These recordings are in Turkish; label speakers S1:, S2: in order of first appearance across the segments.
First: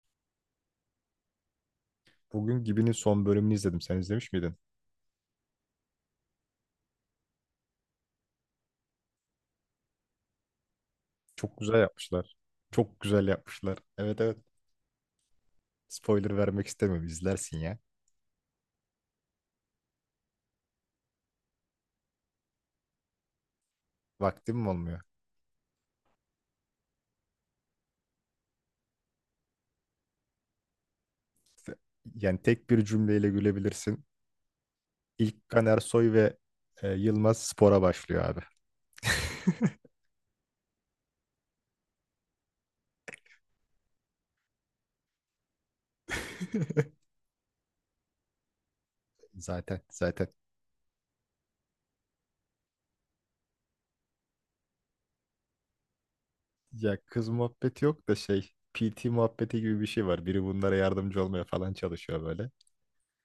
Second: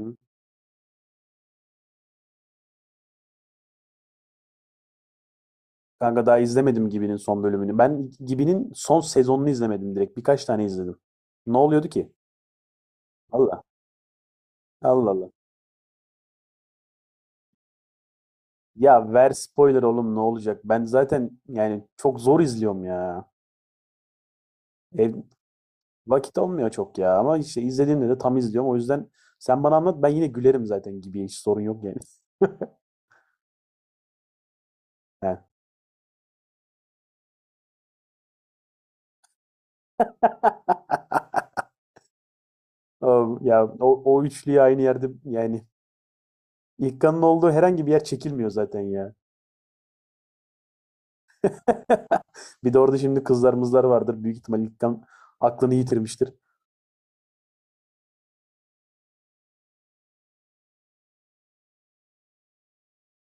S1: Hı.
S2: Bugün Gibi'nin son bölümünü izledim. Sen izlemiş miydin?
S1: Kanka daha izlemedim Gibi'nin son bölümünü. Ben Gibi'nin son sezonunu izlemedim direkt. Birkaç tane izledim.
S2: Çok
S1: Ne
S2: güzel
S1: oluyordu ki?
S2: yapmışlar. Çok güzel
S1: Allah.
S2: yapmışlar. Evet, evet.
S1: Allah Allah.
S2: Spoiler vermek istemiyorum. İzlersin ya.
S1: Ya ver spoiler oğlum, ne olacak? Ben zaten yani çok zor izliyorum ya.
S2: Vaktim mi olmuyor?
S1: Ev, Vakit olmuyor çok ya. Ama işte izlediğimde de tam izliyorum. O yüzden sen bana anlat, ben yine gülerim zaten Gibi'ye. Hiç sorun yok yani.
S2: Yani tek bir cümleyle gülebilirsin.
S1: He.
S2: İlk Kan Ersoy ve Yılmaz spora başlıyor abi.
S1: Ya o üçlüyü aynı yerde yani İlkan'ın olduğu herhangi bir yer çekilmiyor zaten ya.
S2: Zaten.
S1: Bir de orada şimdi kızlarımızlar vardır. Büyük ihtimal İlkan aklını yitirmiştir.
S2: Ya kız muhabbeti yok da şey PT muhabbeti gibi bir şey var. Biri bunlara yardımcı olmaya falan çalışıyor böyle.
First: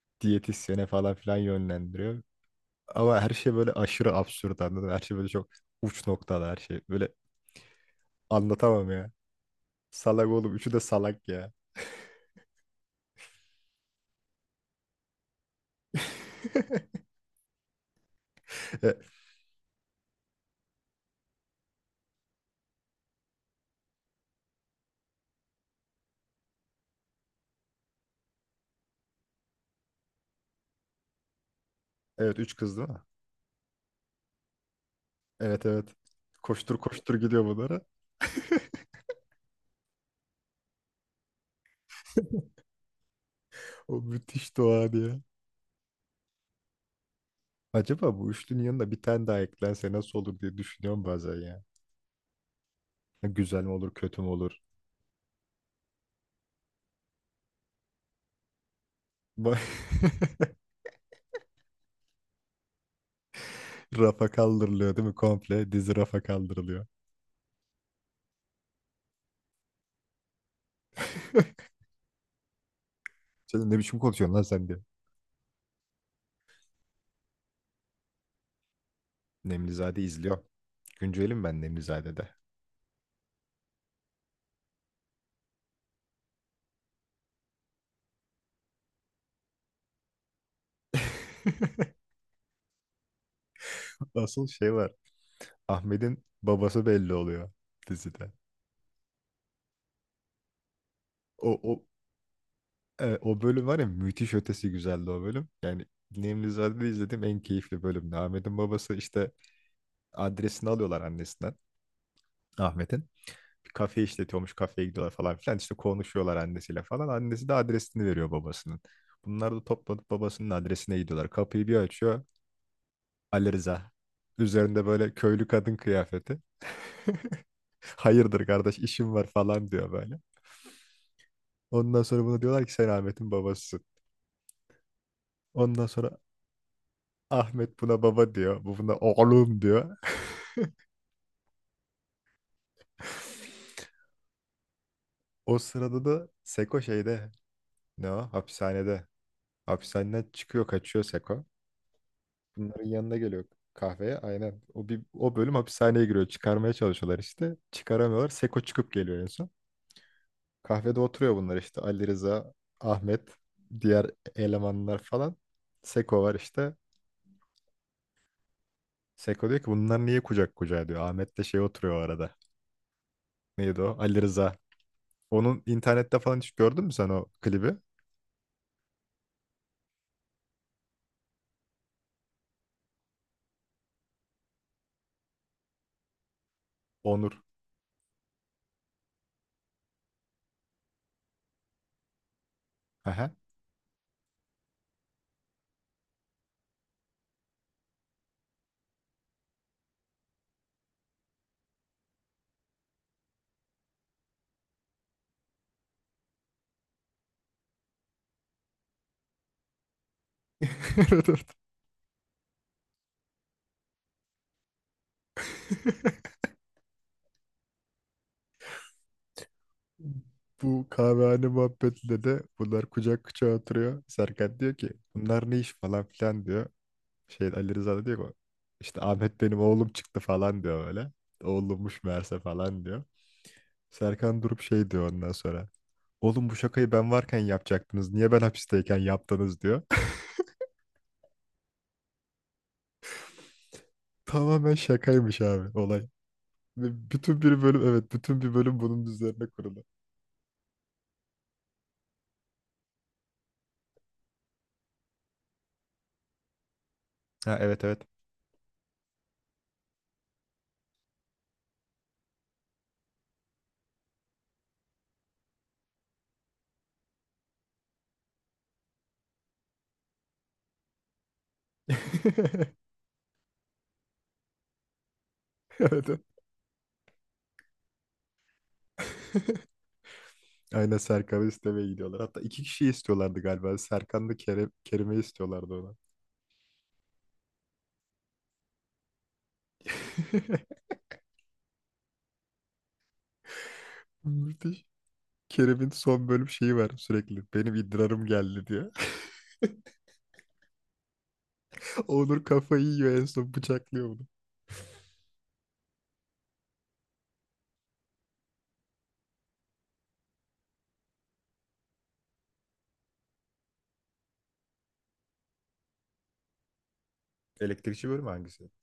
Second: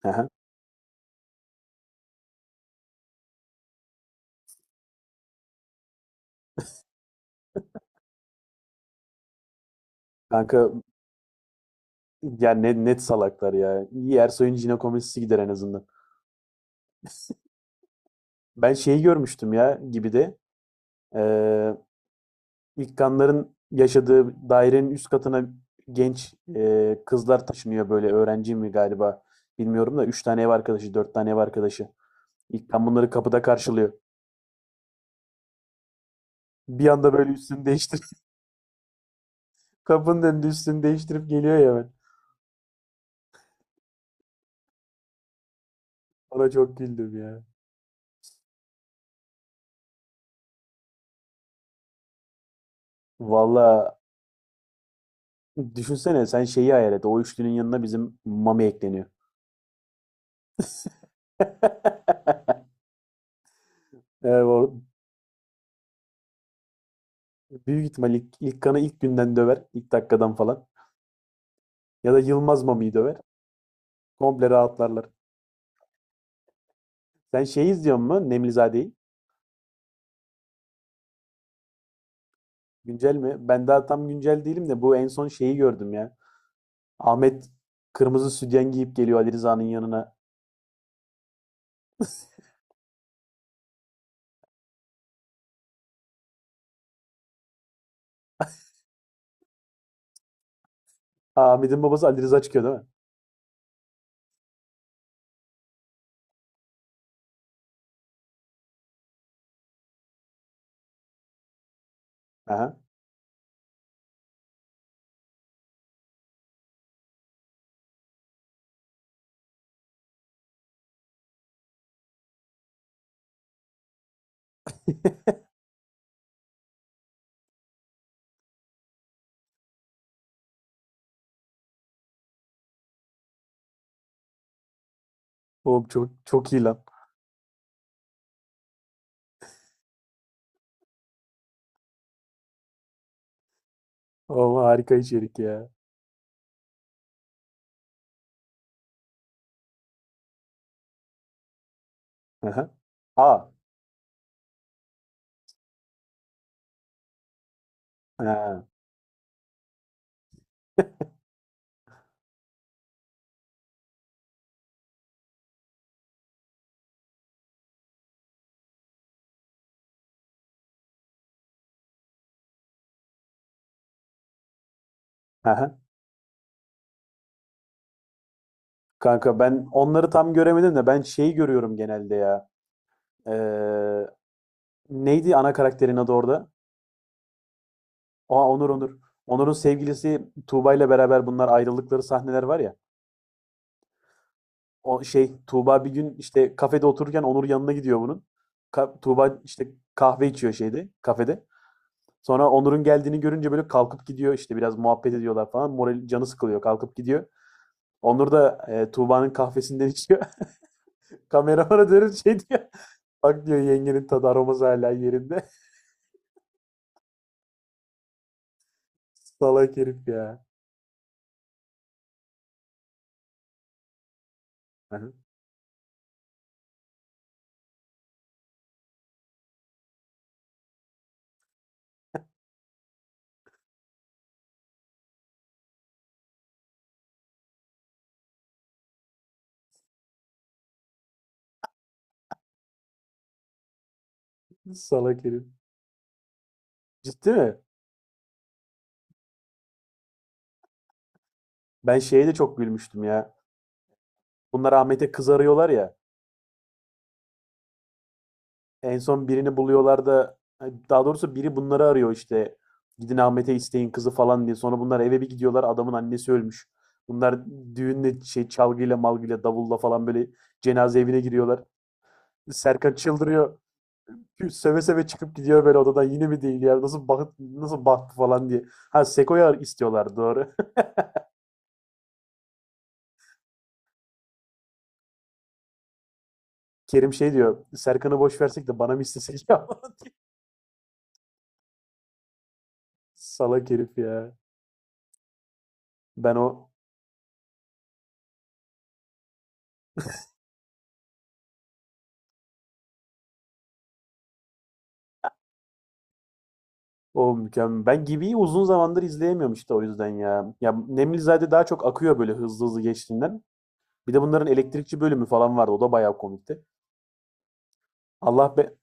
S1: Hı.
S2: Diyetisyene falan filan yönlendiriyor. Ama her şey böyle aşırı absürt, anladın mı? Her şey böyle çok uç noktada her şey. Böyle anlatamam ya. Salak oğlum.
S1: Kanka
S2: Üçü de salak ya.
S1: yani ne, net salaklar ya. İyi, Ersoy'un jinekomastisi gider en azından. Ben
S2: E,
S1: şeyi görmüştüm ya gibi de eee İlkanların yaşadığı dairenin üst katına genç kızlar taşınıyor, böyle öğrenci mi galiba bilmiyorum da, 3 tane ev arkadaşı, 4 tane ev arkadaşı.
S2: evet, üç kız
S1: İlkan
S2: değil mi?
S1: bunları kapıda karşılıyor.
S2: Evet, evet. Koştur
S1: Bir anda
S2: koştur
S1: böyle
S2: gidiyor
S1: üstünü
S2: bunlara.
S1: değiştirip kapının önünde üstünü değiştirip geliyor ya ben.
S2: O müthiş doğa ya.
S1: Ona çok güldüm ya.
S2: Acaba bu üçlünün yanında bir tane daha eklense nasıl olur diye düşünüyorum bazen ya. Ha, güzel mi olur
S1: Valla,
S2: kötü mü olur?
S1: düşünsene, sen şeyi hayal et. O üçlünün yanına bizim Mami ekleniyor.
S2: Ba- Rafa
S1: Evet, o
S2: kaldırılıyor değil mi? Komple dizi rafa kaldırılıyor.
S1: büyük ihtimal ilk kanı ilk günden döver. İlk dakikadan falan. Ya da Yılmaz Mami'yi döver.
S2: Sen ne biçim konuşuyorsun lan
S1: Komple
S2: sen diye.
S1: rahatlarlar. Sen şeyi izliyor musun? Nemlizade'yi.
S2: Nemlizade izliyor. Güncelim ben Nemlizade'de.
S1: Güncel mi? Ben daha tam güncel değilim de bu en son şeyi gördüm ya. Ahmet kırmızı sütyen giyip geliyor Ali Rıza'nın yanına.
S2: Asıl şey var. Ahmet'in babası belli oluyor dizide. O
S1: Aa,
S2: o
S1: Ahmet'in babası Ali Rıza çıkıyor değil mi?
S2: o bölüm var ya, müthiş ötesi güzeldi o bölüm. Yani Nemlizade'de izlediğim en keyifli bölümdü. Ahmet'in babası işte adresini alıyorlar annesinden
S1: Aha.
S2: Ahmet'in. Bir kafe işletiyormuş, kafeye gidiyorlar falan filan. İşte konuşuyorlar annesiyle falan. Annesi de adresini veriyor babasının. Bunlar da toplanıp babasının adresine gidiyorlar. Kapıyı bir açıyor Ali Rıza. Üzerinde böyle köylü kadın kıyafeti. Hayırdır kardeş, işim var falan diyor böyle. Ondan sonra buna diyorlar ki sen Ahmet'in babasısın. Ondan
S1: Oğlum çok
S2: sonra
S1: çok iyi lan.
S2: Ahmet buna baba diyor. Bu buna oğlum diyor.
S1: Oğlum, harika içerik
S2: O
S1: ya.
S2: sırada da Seko şeyde, ne o? Hapishanede. Hapishaneden çıkıyor, kaçıyor Seko.
S1: Aha.
S2: Bunların yanına geliyor
S1: Aa.
S2: kahveye, aynen. O bölüm hapishaneye giriyor. Çıkarmaya çalışıyorlar işte. Çıkaramıyorlar. Seko
S1: Ha.
S2: çıkıp geliyor en son. Kahvede oturuyor bunlar işte. Ali Rıza, Ahmet, diğer elemanlar falan. Seko var işte. Seko diyor ki bunlar niye kucak kucağa diyor. Ahmet de şey oturuyor o arada. Neydi o? Ali Rıza. Onun
S1: Aha.
S2: internette falan hiç gördün mü sen o klibi?
S1: Kanka, ben onları tam göremedim de ben şeyi görüyorum genelde ya. Ee, Neydi ana karakterin adı orada?
S2: Onur.
S1: Aa, Onur. Onur. Onur'un sevgilisi Tuğba ile beraber bunlar ayrıldıkları sahneler var ya.
S2: Aha.
S1: O şey, Tuğba bir gün işte kafede otururken Onur yanına gidiyor bunun. Tuğba işte kahve içiyor şeyde, kafede. Sonra Onur'un geldiğini görünce böyle kalkıp gidiyor, işte biraz muhabbet ediyorlar falan. Moral, canı sıkılıyor, kalkıp gidiyor. Onur da Tuğba'nın kahvesinden içiyor. Kameramana dönüp şey diyor. Bak, diyor, yengenin tadı aroması hala yerinde. Salak herif ya.
S2: Bu kahvehane muhabbetinde de bunlar kucak kucağa oturuyor. Serkan diyor ki bunlar ne iş falan filan diyor. Şey, Ali Rıza da diyor ki işte Ahmet benim oğlum çıktı falan diyor öyle. Oğlummuş meğerse falan diyor. Serkan durup şey diyor ondan sonra. Oğlum bu şakayı ben varken yapacaktınız. Niye ben hapisteyken yaptınız diyor. Tamamen
S1: Salak
S2: şakaymış
S1: herif.
S2: abi olay. Ve
S1: Ciddi
S2: bütün
S1: mi?
S2: bir bölüm, evet bütün bir bölüm bunun üzerine kurulu.
S1: Ben şeye de çok gülmüştüm ya. Bunlar Ahmet'e kız arıyorlar ya.
S2: Ha, evet evet.
S1: En son birini buluyorlar da, daha doğrusu biri bunları arıyor işte. Gidin Ahmet'e isteyin kızı falan diye. Sonra bunlar eve bir gidiyorlar, adamın annesi ölmüş. Bunlar düğünle, şey, çalgıyla malgıyla davulla falan böyle cenaze evine giriyorlar. Serkan çıldırıyor. Seve seve çıkıp gidiyor böyle
S2: Evet,
S1: odadan,
S2: evet.
S1: yine mi değil ya, nasıl bak, nasıl baktı falan diye. Ha, Seko'ya istiyorlar, doğru.
S2: Aynen, Serkan'ı istemeye gidiyorlar. Hatta iki kişiyi istiyorlardı galiba. Serkan'la Kerem, Kerim'i istiyorlardı ona.
S1: Kerim şey diyor, Serkan'ı boş versek de bana mı istesek ya? Salak herif ya.
S2: Müthiş. Kerem'in son
S1: Ben
S2: bölüm
S1: o
S2: şeyi var sürekli. Benim idrarım geldi diyor. Onur kafayı yiyor, en son bıçaklıyor bunu.
S1: O mükemmel. Ben Gibi'yi uzun zamandır izleyemiyorum işte, o yüzden ya. Ya Nemlizade daha çok akıyor böyle, hızlı hızlı geçtiğinden. Bir de bunların elektrikçi bölümü falan vardı. O da bayağı komikti.
S2: Elektrikçi bölümü
S1: Allah
S2: hangisi?
S1: be.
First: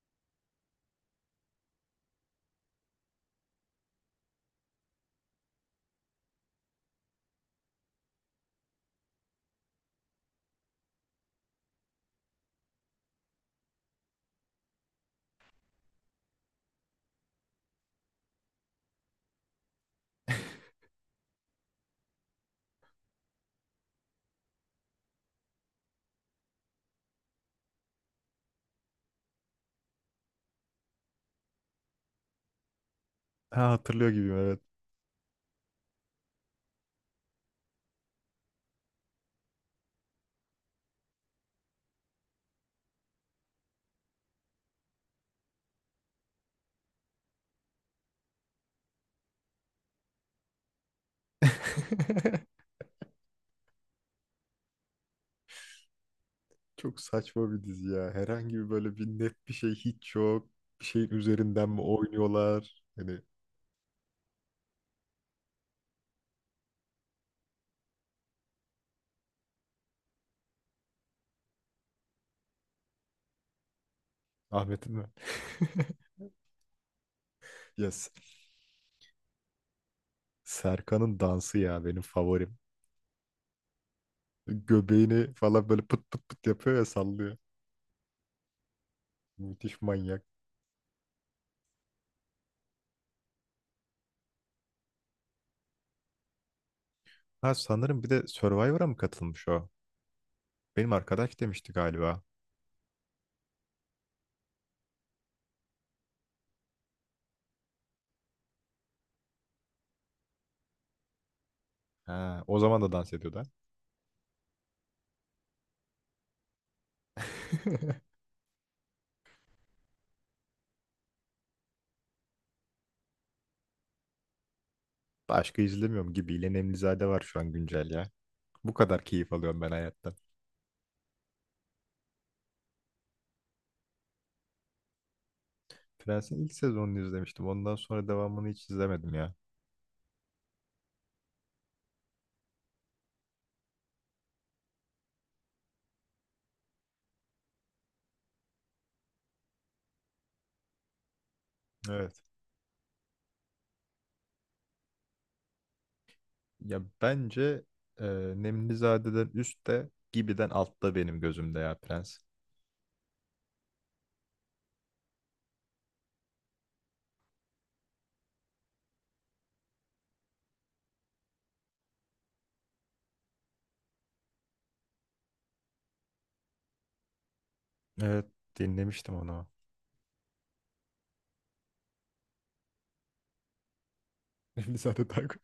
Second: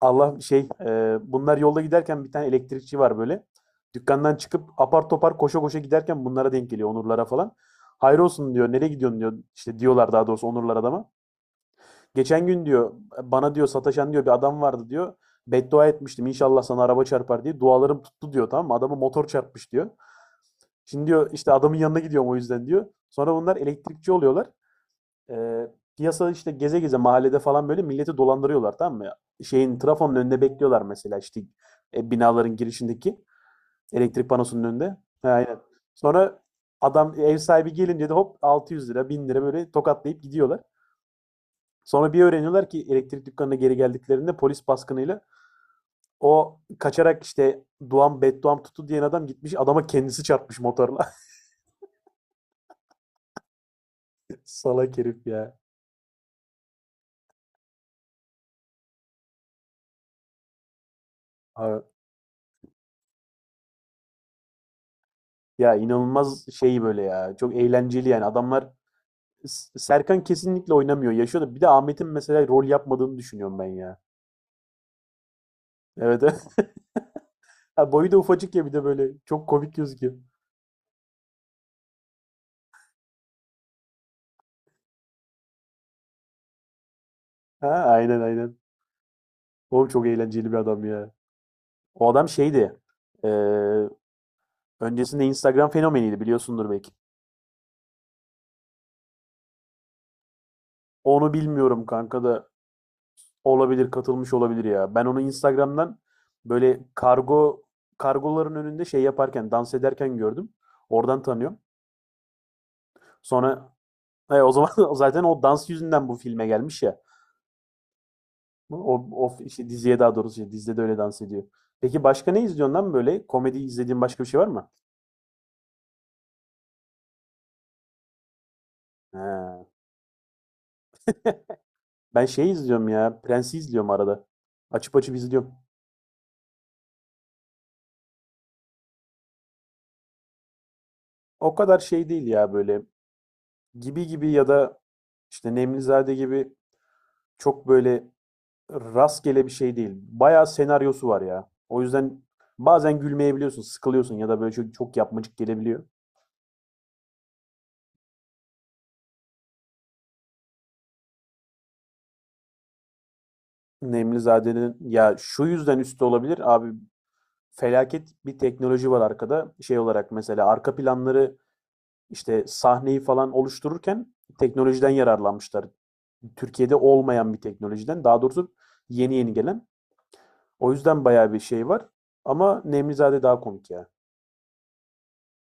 S1: Allah, şey, bunlar yolda giderken bir tane elektrikçi var böyle. Dükkandan çıkıp apar topar koşa koşa giderken bunlara denk geliyor, Onurlara falan. Hayır olsun, diyor. Nereye gidiyorsun, diyor. İşte diyorlar, daha doğrusu Onurlar adama. Geçen gün, diyor, bana, diyor, sataşan, diyor, bir adam vardı, diyor. Beddua etmiştim, inşallah sana araba çarpar diye. Dualarım tuttu, diyor, tamam mı? Adamı motor çarpmış, diyor. Şimdi, diyor, işte adamın yanına gidiyorum o yüzden, diyor. Sonra bunlar elektrikçi oluyorlar. Eee, Piyasada işte geze geze mahallede falan böyle milleti dolandırıyorlar, tamam mı? Şeyin, trafonun önünde bekliyorlar mesela, işte binaların girişindeki
S2: Ha, hatırlıyor
S1: elektrik
S2: gibiyim evet.
S1: panosunun önünde. Ha, aynen. Sonra adam, ev sahibi gelince de hop 600 lira, 1.000 lira böyle tokatlayıp gidiyorlar. Sonra bir öğreniyorlar ki elektrik dükkanına geri geldiklerinde polis baskınıyla o kaçarak işte, Bedduam tuttu diyen adam gitmiş adama, kendisi çarpmış motorla. Salak herif ya.
S2: Çok saçma bir dizi ya. Herhangi bir böyle bir net bir şey hiç yok. Bir şeyin üzerinden mi
S1: Abi,
S2: oynuyorlar? Hani
S1: ya inanılmaz şey böyle ya. Çok eğlenceli yani. Adamlar, Serkan kesinlikle oynamıyor. Yaşıyor. Da bir de Ahmet'in mesela rol yapmadığını düşünüyorum ben ya.
S2: Ahmet'in mi?
S1: Evet. Evet. Ha,
S2: Yes.
S1: boyu da ufacık ya bir de böyle. Çok komik gözüküyor.
S2: Serkan'ın dansı ya benim favorim. Göbeğini falan böyle pıt pıt pıt yapıyor ya, sallıyor.
S1: Ha, aynen aynen.
S2: Müthiş
S1: Oğlum çok
S2: manyak.
S1: eğlenceli bir adam ya. O adam şeydi. e, Öncesinde Instagram fenomeniydi, biliyorsundur belki.
S2: Ha sanırım bir de Survivor'a mı katılmış o? Benim
S1: Onu
S2: arkadaş demişti
S1: bilmiyorum kanka
S2: galiba.
S1: da, olabilir, katılmış olabilir ya. Ben onu Instagram'dan böyle kargoların önünde şey yaparken, dans ederken gördüm. Oradan tanıyorum.
S2: Ha, o zaman da dans ediyordu, ha.
S1: Sonra o zaman zaten o dans yüzünden bu filme gelmiş ya. O işte diziye, daha doğrusu şey, dizide de öyle dans ediyor. Peki başka ne izliyorsun lan böyle? Komedi izlediğin başka bir şey var mı?
S2: Başka izlemiyorum gibi. İlen Emlizade var şu an güncel ya. Bu kadar
S1: He.
S2: keyif alıyorum ben hayattan.
S1: Ben şey izliyorum ya. Prens'i izliyorum arada. Açıp açıp izliyorum.
S2: Prens'in ilk sezonunu izlemiştim. Ondan sonra devamını hiç izlemedim ya.
S1: O kadar şey değil ya böyle. Gibi gibi ya da işte Nemlizade gibi çok böyle rastgele bir şey değil. Bayağı senaryosu var ya. O
S2: Evet.
S1: yüzden bazen gülmeyebiliyorsun, sıkılıyorsun, ya da böyle çok, çok yapmacık gelebiliyor.
S2: Ya bence e, Nemlizade'den üstte, Gibi'den altta benim gözümde ya Prens.
S1: Nemlizade'nin ya şu yüzden üstü olabilir abi, felaket bir teknoloji var arkada. Şey olarak mesela arka planları, işte sahneyi falan oluştururken teknolojiden yararlanmışlar. Türkiye'de olmayan bir teknolojiden. Daha
S2: Evet,
S1: doğrusu
S2: dinlemiştim
S1: yeni yeni
S2: onu.
S1: gelen. O yüzden bayağı bir şey var. Ama Nemlizade daha komik ya.
S2: Nemlizade daha ko-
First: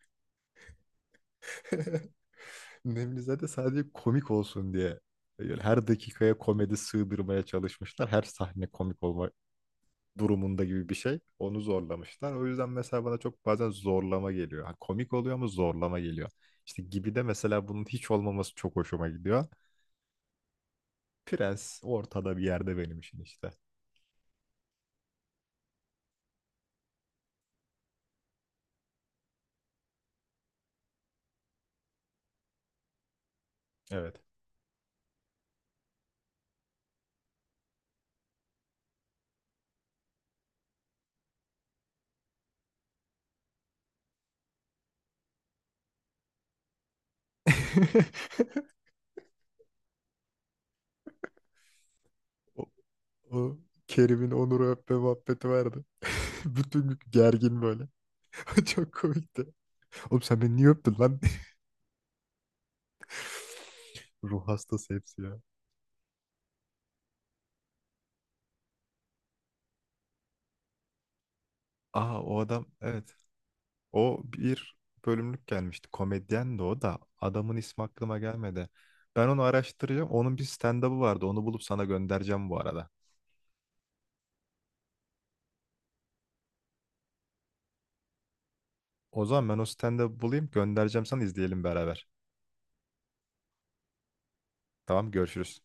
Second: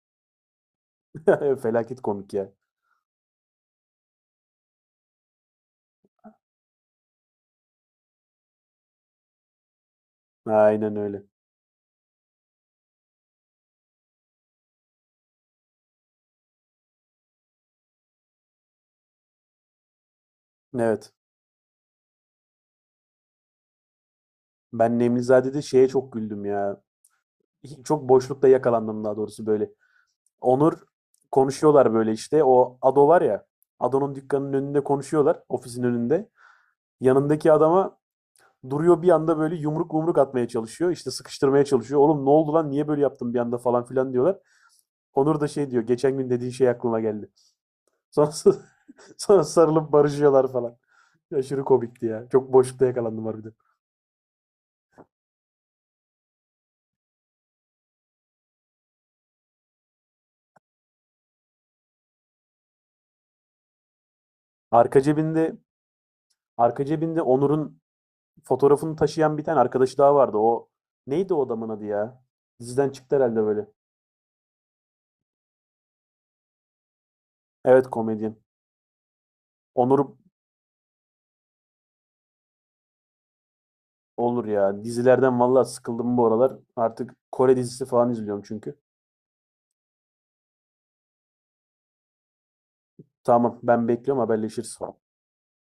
S1: Felaket komik ya.
S2: Nemlizade sadece komik olsun diye. Yani her dakikaya komedi sığdırmaya çalışmışlar. Her sahne komik olma durumunda gibi bir
S1: Aynen
S2: şey.
S1: öyle.
S2: Onu zorlamışlar. O yüzden mesela bana çok bazen zorlama geliyor. Ha, komik oluyor ama zorlama geliyor. İşte Gibi'de mesela bunun hiç olmaması çok hoşuma gidiyor.
S1: Evet.
S2: Prens ortada bir yerde benim için işte.
S1: Ben Nemlizade'de şeye çok güldüm ya. Çok boşlukta yakalandım daha doğrusu böyle. Onur, konuşuyorlar böyle işte. O Ado var ya. Ado'nun
S2: Evet.
S1: dükkanının önünde konuşuyorlar. Ofisin önünde. Yanındaki adama duruyor bir anda böyle, yumruk yumruk atmaya çalışıyor. İşte sıkıştırmaya çalışıyor. Oğlum ne oldu lan, niye böyle yaptın bir anda falan filan diyorlar. Onur da şey diyor, geçen gün dediğin şey aklıma geldi. Sonra, sonra sarılıp barışıyorlar falan. Aşırı komikti ya. Çok
S2: O,
S1: boşlukta yakalandım harbiden.
S2: o Kerim'in Onur'u öpme muhabbeti vardı. Bütün gün gergin böyle. Çok komikti. Oğlum sen beni niye öptün lan? Ruh hastası
S1: Arka
S2: hepsi ya.
S1: cebinde arka cebinde Onur'un fotoğrafını taşıyan bir tane arkadaşı daha vardı. O, neydi o adamın adı
S2: Aa,
S1: ya?
S2: o adam
S1: Diziden
S2: evet.
S1: çıktı herhalde böyle.
S2: O bir bölümlük gelmişti. Komedyen de o da. Adamın ismi
S1: Evet,
S2: aklıma
S1: komedyen.
S2: gelmedi. Ben onu araştıracağım.
S1: Onur,
S2: Onun bir stand-up'ı vardı. Onu bulup sana göndereceğim bu arada.
S1: olur ya. Dizilerden vallahi sıkıldım bu aralar. Artık Kore dizisi falan izliyorum çünkü.
S2: O zaman ben o stand-up'ı bulayım, göndereceğim sana, izleyelim beraber.
S1: Tamam, ben bekliyorum, haberleşiriz.
S2: Tamam, görüşürüz.